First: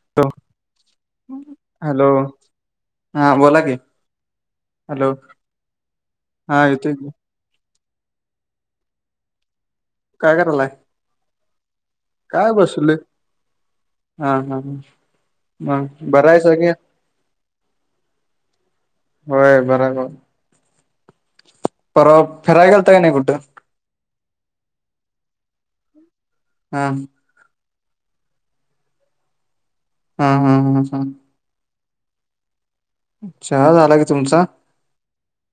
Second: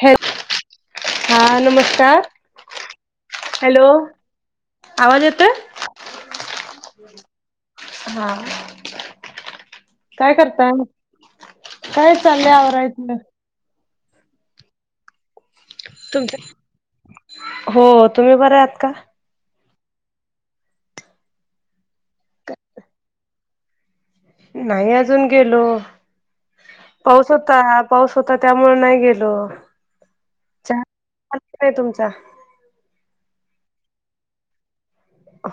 हॅ तर [inaudible] हा नमस्कार हा बोला [inaudible] की हॅलो हॅलो आवाज येतोय हा येतोय की, हा.. काय करताय? काय चाललंय बसलोय आवरायचं. हा हा हमं बराय तुमचं सगळे हो तुम्ही बर आहात का होय बरं आहे बघा परवा फिरायला गेलता काय नाही कुठं? नाही अजून गेलो हा पाऊस होता, पाऊस होता त्यामुळे नाही गेलो. हा हा हम हम् आहे तुमचा? चहा झाला गी तुमचा?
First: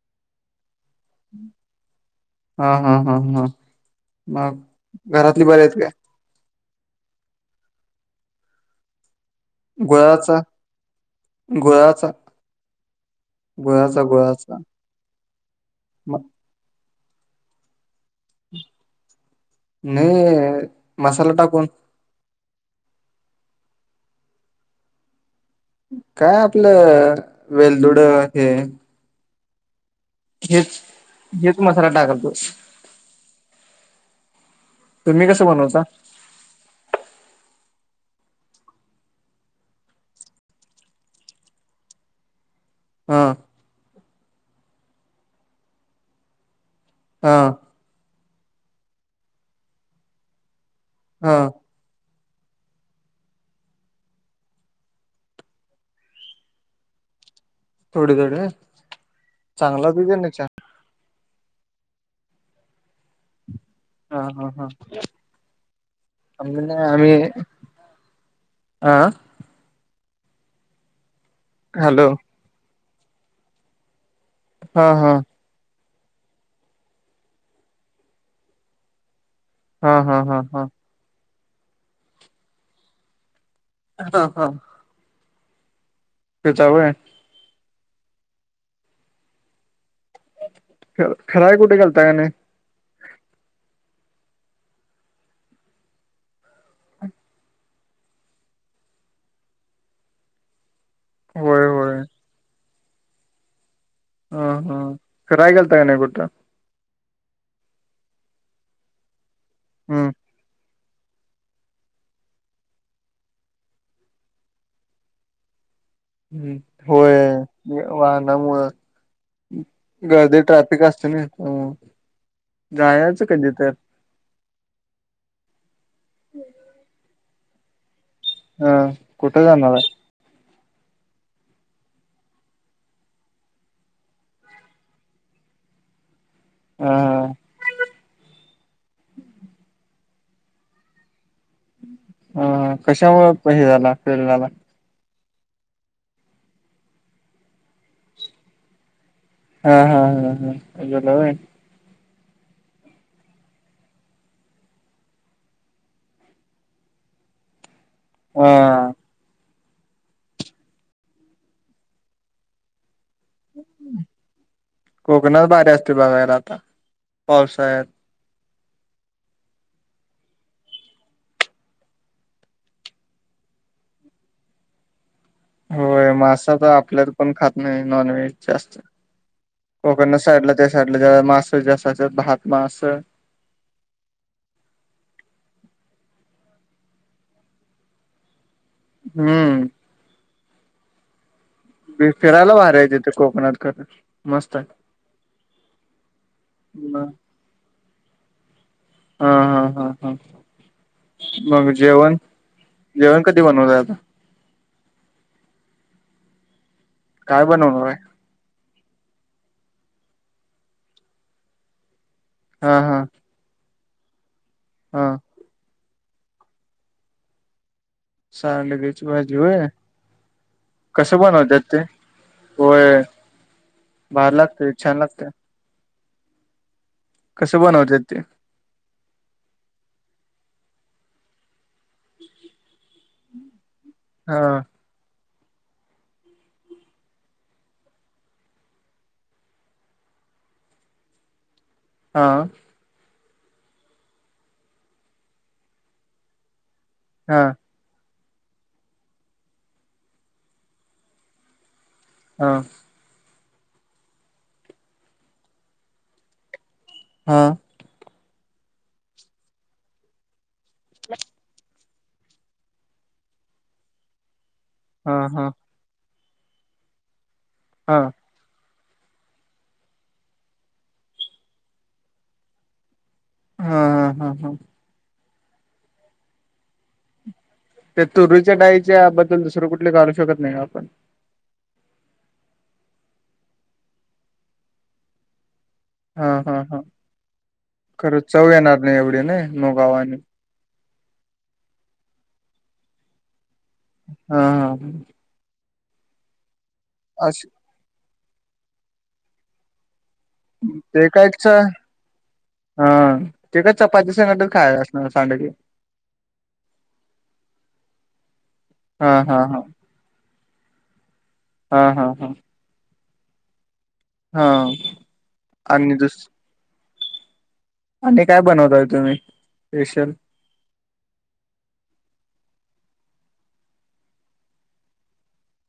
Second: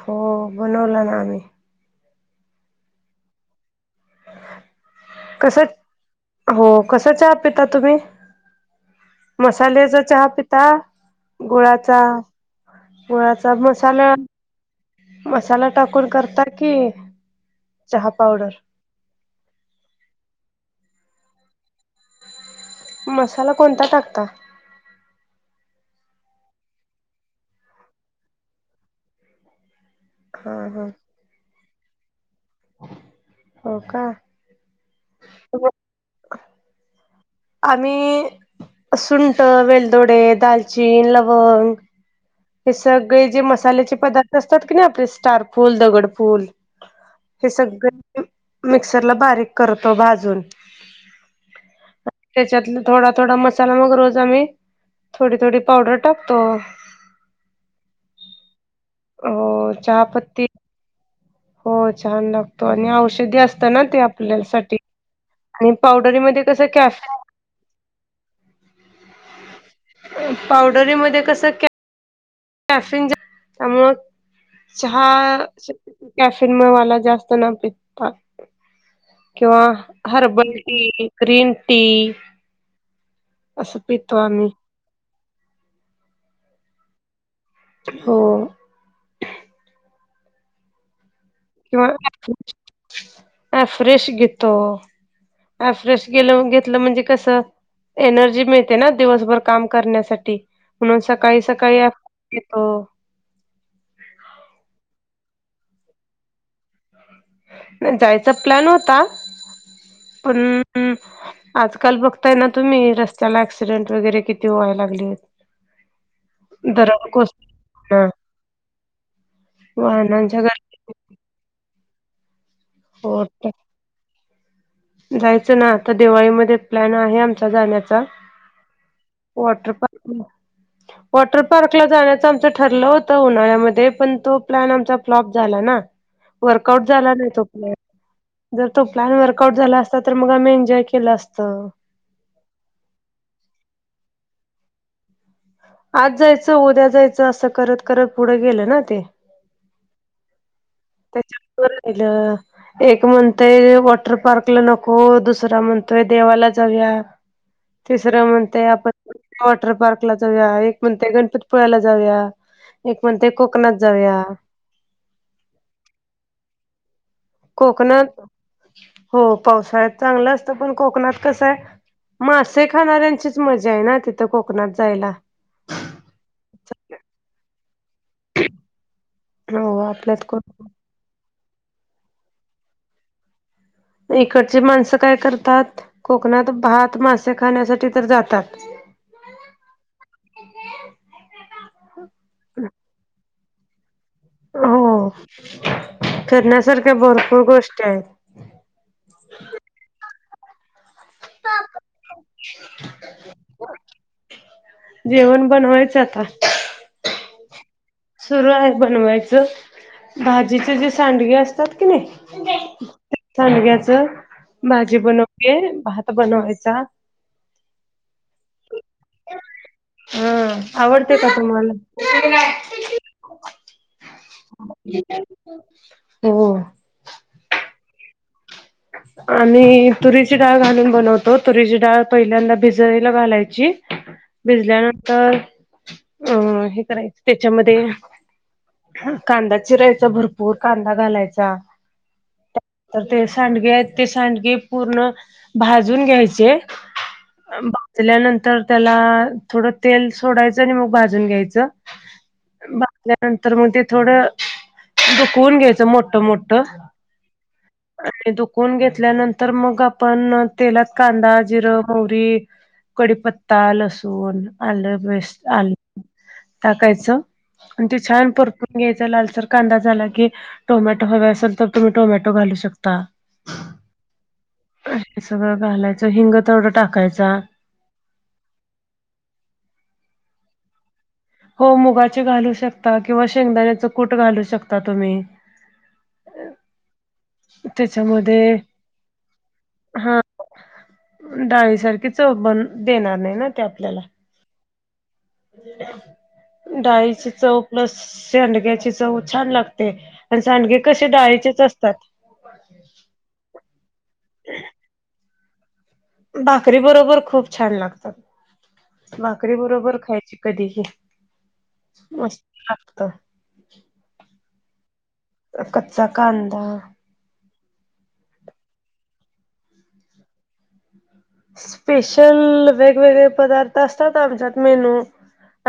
हो बनवला ना. आम्ही हा हा हा हा मग घरातले बर कसं आहेत काय? हो कसा चा पता तुम्ही मसाल्याचा चहा गुळाचा पिता गुळाचा व च गुळाचा मसाला गुळाचा मसाला टाकून म करता की चहा पावडर. नाही मसाला टाकून मसाला कोणता टाकता. काय आपलं वेलदुड हे. हा हेच हा हेच मसाला टाकलतो. हो का तुम्ही कसं बनवता? आम्ही सुंट वेलदोडे दालचीन लवंग. हे हा सगळे जे मसाल्याचे पदार्थ असतात की ना आपले स्टारफूल, दगडफूल हा हे सगळे मिक्सरला बारीक करतो भाजून हा. त्याच्यात थोडा थोडा मसाला मग र हो आम्ही थोडी थोडी पावडर टाकतो. थोडे थोडे हो चांगलं होत क चहापत्ती नाही. हो छान लागतो आणि औषधी असत ना ते हा हा हा आपल्यासाठीठी आणि पावडरीमध्ये कस आम्ही नाही कफ. आम्ही हा पावडरी म कस. हॅलो. कॅफिन त्यामु हा चहा हा कॅफेनमुळे मला जास्त ना भता किंवा हा हा हा हर्बल हा टी ग्रीन टी असस पीवा हा म तेचावय हो. खराय. किंवा अ फ्रेश घेतो. फ्रेश गेलं घेतलं म्हणजे कसं. एनर्जी मिळते ना दिवसभर काम करण्यासाठी म्हणून सकाळी होय सकाळी होय येतो. ह हां खयगल तग नाही बट. नाही जायचा प्लॅन होता. हम्म हम्. आजकाल बघताय ना तुम्ही रस्त्याला ऍक्सिडेंट वगैरे किती व्हाय लागली. हम्म होय कोसळून वाहनामुं वाहनांच्या गर्दी ट्रॅफिक असत ना जायचं गर्दी कधी तर जायचं ना आता दिवाळीमध्ये प्लॅन आहे आमचा जाण्याचा हह कुठे जाणारला [unintelligible] वॉटर पार्कला जाण्याचं आमचं ठरलं होतं उन्हाळ्यामध्ये पण तो प्लॅन आमचा फ्लॉप झाला ना. वर्कउट हा झाला नाही तो प्लन जर तो प्लन व असत तर मग आम्ही एन्ॉय केलं असतं. ह कशामु हे झाला फेल झाला. आज जायचं उद्या जायचं असं करत करत पुढं गेलं ना ते हा हा हा हाजोला व [unintelligible] एक म्हणतोय वॉटर पार्कला नको दुसरा म्हणतोय देवाला जाऊया तिसरं हा म्हणतय आपण वॉटर पार्क जाऊया एक म्हणते गणपतीपुळ्याला जाऊया एक म्हणते कोकणात जाऊया कोकणात बाारी असते बघायला आता पावसाळ्यात कोकणात हो पावसाळ्यात चांगलं असतं पण कोकणात कसं आहे मासे खाणाऱ्यांचीच मजा आहे ना तिथं कोकणात जायला होय मासा तर आपल्याला पण खात नाही नॉनव्हेज जास्त हो कोकणणा आपल्यात साईडला कोण त्या साईडला जेव मास ज भात मास इकडची माणसं काय करतात कोकणात भात मासे खाण्यासाठी तर जातात हम्म ी फिरायला भारायचथ कोकणात करून हो फिरण्यासारख्या हा भरपूर गोष्टी आहेत हा हा हा हा मग जेवण जेवण कधी बनवता आता जेवण बनवायचं आता काय बनवणार आहे. सुरू आहे बनवायचं भाजीचे जे सांडगे असतात की नाही. हा हा सांडगाच घ्यायच भाजी हा बनवतीये भात बनवायचा सार ल गेच बा जवे हा कस आवडते का बनवतात तुम्हाला होत ते वय भार लागते छान लागते हो कसं बनवतात ते आणि तुरीची डाळ घालून बनवतो तुरीची डाळ पहिल्यांदा भिज घालायची हा भिजल्यानंतर अ हे करायचं त्याच्यामध्ये कांदा चिरायचा भरपूर कांदा घालायचा हां तर ते सांडगे आहेत ते सांडगे पूर्ण भाजून घ्यायचे हा भाजल्यानंतर त्याला थोडं तेल सोडायचं आणि मग भाजून घ्यायचं हां भाजल्यानंतर मग ते थोडं चुकून घ्यायचं मोठ मोठ हा आणि दुखून घेतल्यानंतर मग आपण तेलात कांदा जिरं मोहरी कडीपत्ता लसूण आलं हा हा पेस्ट आलं टाकायचं आणि ते हा छान परपूर घ्यायचा लालसर कांदा झाला कि टोमॅटो हवे असेल तर तुम्ही टोमॅटो घालू शकता हा हा हा हा हे सगळं घालायचं हिंग तेवढं टाकायचा त्या तुरूच्या डाईच्या बद्दल दुसरं कुठले कालू शकत नाही आपण हो मुगाचे घालू शकता किंवा शेंगदाण्याचं कूट घालू शकता तुम्ही हा हा हा खरं चव त्याच्यामध्ये येणार नाही एवढी ना मगावा आणि हा डाळीसारखी चव बन देणार नाही ना ते आपल्याला हा हा डाळीची अस चव प्लस शेंडग्याची चव छान लागते आणि सांडगे कसे ते कायचच डाळीचेच असतात. हा ते काय चपाती संकट खायला असणार सांड भाकरी बरोबर खूप छान हा लागतात हा भाकरी हा बरोबर खायची कधीही हा हा हा मस्त लागत हा आणि कच्चा दुस कांदा आणि काय बनवताय तुम्ही स्पेशल स्पेशल वेगवेगळे पदार्थ असतात आमच्यात मेनू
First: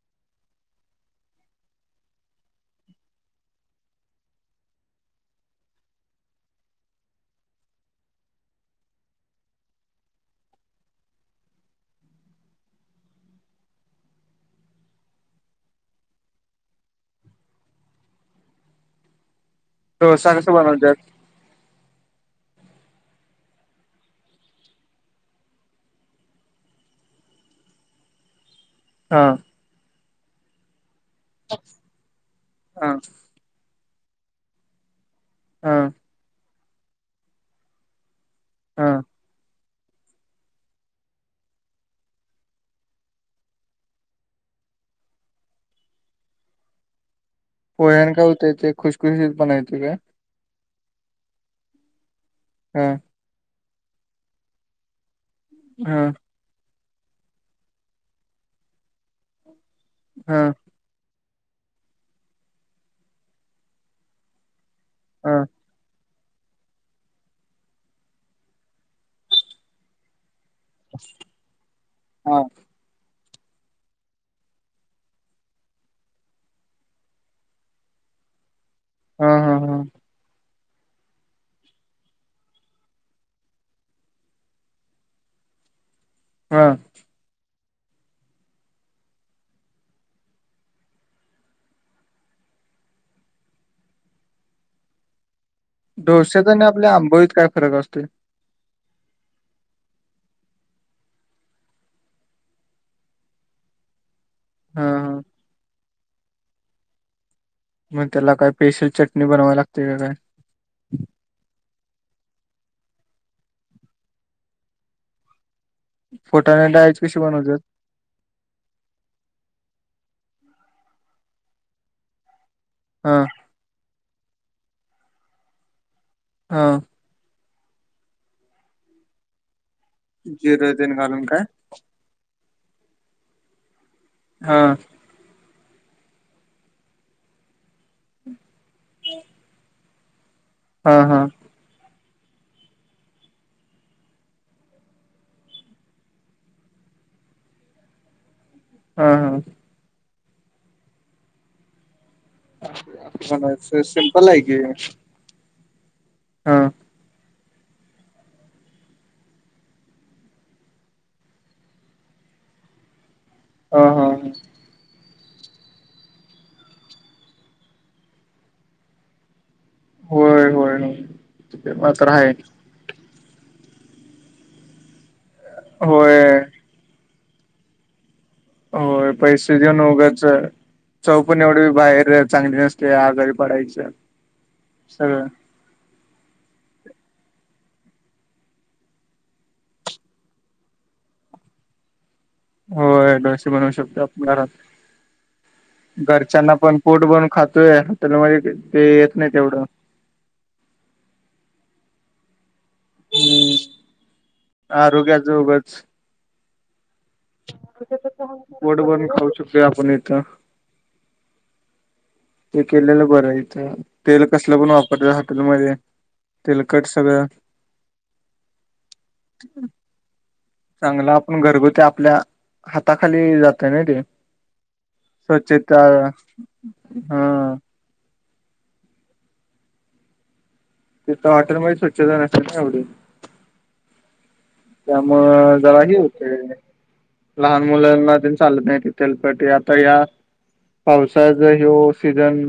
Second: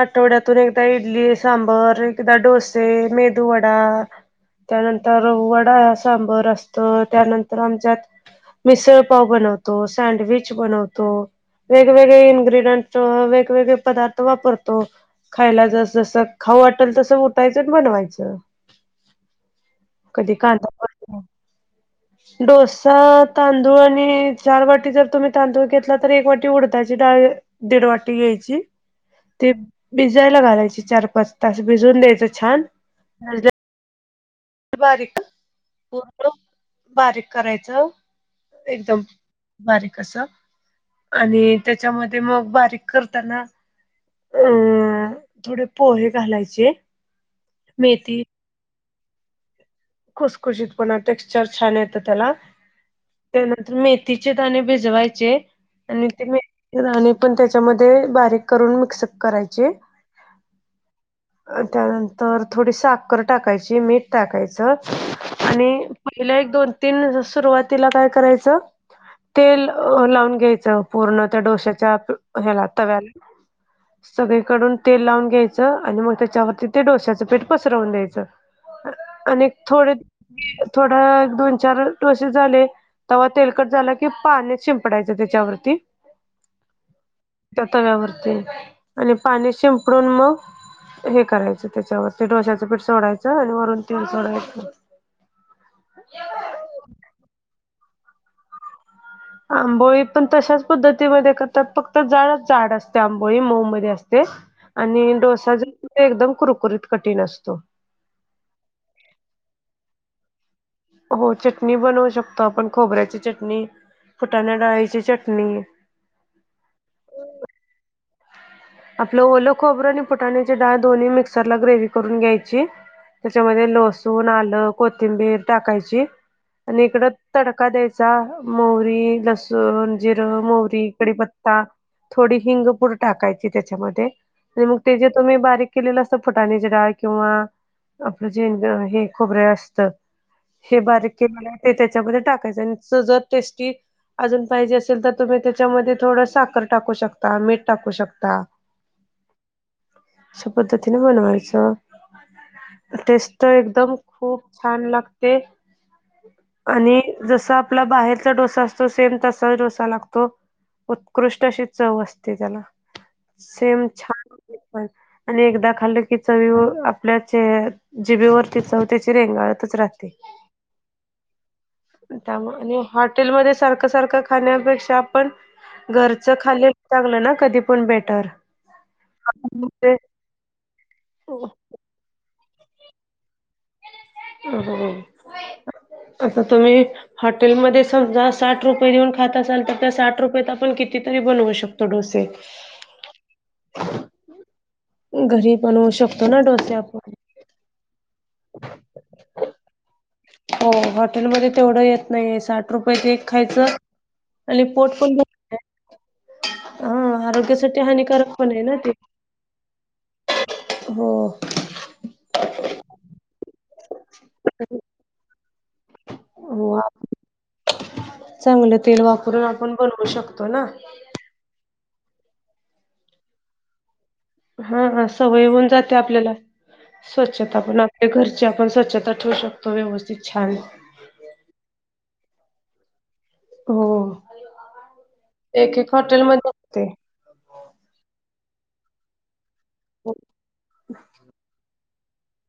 आठवड्यातून एकदा इडली सांबर एकदा डोसे मेदू वडा त्यानंतर वडा सांबर असत त्यानंतर आमच्यात मिसळ पाव बनवतो सँडविच बनवतो वेगवेगळे इ्ग्रेडियंट वेगवेगळे पदार्थ वापरतो खायला जस, जस, खाऊ वाटेल तसं उठायचं आणि बनवायचं. कधी डोसा कसं कांदा बनवतात. भजी डोसा तांदूळ आणि, चार वाटी जर तुम्ही तांदूळ घेतला तर एक वाटी उडदाची डाळ. दीड वाटी घ्यायची. हा. ते, भिजयला घालायचे चार पाच तास भिजून द्यायचं छान, हा नंतर [unintelligible] हां. बारीक करायचं, हा एकदम. बारीक असं आणि त्याच्यामध्ये मग बारीक करताना अ, थोडे पोहे घालायचे. पोह्यानं मेथी काय होतंय, ते खुशखुशीत पणा येतोय काय. खुसखुशीत पणा, टेक्स्चर छान येतं त्याला. हम. त्यानंतर मेथीचे दाणे भिजवायचे, हा आणि ते मि आणि पण त्याच्यामध्ये बारीक करून मिक्सअप करायची हां त्यानंतर थोडी साखर टाकायची मीठ टाकायचं हा आणि पहिल्या एक दोन तीन सुरुवातीला काय करायचं तेल लावून घ्यायचं पूर्ण त्या डोश्याच्या हा ह्याला तव्याला सगळीकडून तेल लावून घ्यायचं आणि मग त्याच्यावरती ते डोश्याचं पिठ पसरवून द्यायचं. आणि हा हा थोडे, थोडं, दोन चार अ डोसे झालेत. तवा तेलकट झाला कि पाणी शिंपडायचं त्याच्यावरती. हा. त्या तव्यावरती, आणि पाणी शिपडून मग हे करायचं त्याच्यावर, ते डोश्याचं पीठ सोडायचं आणि वरून तेल सोडायचं. डोश्यात आणि आपल्या आंबोळीत काय फरक असतो. आंबोळी पण तशाच पद्धतीमध्ये करतात फक्त जरा जाड असते, आंबोळी मऊ मध्ये असते. ते, हा आणि हा डोसा जो, ते एकदम कुरकुरीत कठीण असतो. मग त्याला काय, स्पेशल चटणी बनवावी लागते की काय. हो चटणी बनवू शकतो आपण खोबऱ्याची चटणी, फुटाण्या डाळीची चटणी. फुटाणा डाळीची कशी बनवतात. आपलं ओलं खोबरं आणि फुटाण्याची डाळ दोन्ही मिक्सर ला ग्रेवही करून घ्यायची. हा त्याच्यामध्ये लसूण, आलं, कोथिंबीर टाकायची, हा आणि इकडं तडका द्यायचा, मोहरी, लसूण, जिरं, जिर मोहरी, तेन घालून काय? कडीपत्ता. थोडी हिंगपूड टाकायची त्याच्यामध्ये, हा मग ते जे तुम्ही बारीक केलेलं असतं फुटाण्याचे डाळ किंवा आपलं जेन हे खोबरे असतं. हे हा बारीक हा केलेलंय ते त्याच्यामध्ये टाकायचं आणि जर टेस्टी अजून पाहिजे असेल तर तुम्ही त्याच्यामध्ये थोडं साखर टाकू शकता, मीठ टाकू शकता. हा हा. पद्धतीने बनवायचं. टेस्ट बनायचं एकदम सिम्पल आहे खूप की. छान लागते. हा. आणि जसं आपला बाहेरचा डोसा असतो, सेम तसा डोसा लागतो. उत्कृष्ट अशी चव असते त्याला, हा सेम हा छान. आणि एकदा खाल्लं की चवीवर, आपल्याचे जिबेवरती चऊ त्याची रेंगाळतच राहते. होय, होय, ना. त्यामुळं आणि हॉटेलमध्ये सारखं सारखं खाण्यापेक्षा पण होय घरच खाली लागलं ना कधी पण बेटर हो पैसे देऊन उगाच आहे चौ पण एवढे बाहेर चांगली नसते आ घरी पडायच्या हो आता तुम्ही हॉटेलमध्ये समजा साठ रुपये देऊन खाता असाल तर त्या साठ रुपयात आपण कितीतरी बनवू शकतो तो डोसे [inaudible] होडोस बनवू शकतो घरात घरी बनवू शकतो ना घरच्यांना डोसे पण पोट आपण. बनून खातोय हॉटेल म ते येत नाही तेवढं हो हॉटेलमध्येध्ये तेवढं येत नाहीय साठ रुपयच हम्म. खायचं आणि पोट पण आरोग्याच उगच हा आरोग्यासाठी हानिकारक पण आहे ना पोट ते भरून खाऊ शकतोय आपण इथं हो ते केलेलं बरं आहेथं तेल कसलं पण वापरत हॉटेलमध्येध्ये हो तिलकट सगळं चांगलं तेल वापरून आपण बनवू शकतो ना पण घरगुती आपल्या हाताखाली जातय ना ते हा हा सवय होऊन स्वच्छता जाते आपल्याला. हा स्वच्छता पण आप ह्या घरची आपण स्वच्छता ठेवू शकतो व्यवस्थित छान. तिथ हॉटेलमध्ये स्वच्छता नसते सांगतो. हो त्यामुळं एक एक जराही हॉटेलमध्ये होतेय. असते. लहान मुलांना ते चालत नाही थेल पँट आता या पावसाळ्यात ह्योस. सिजन.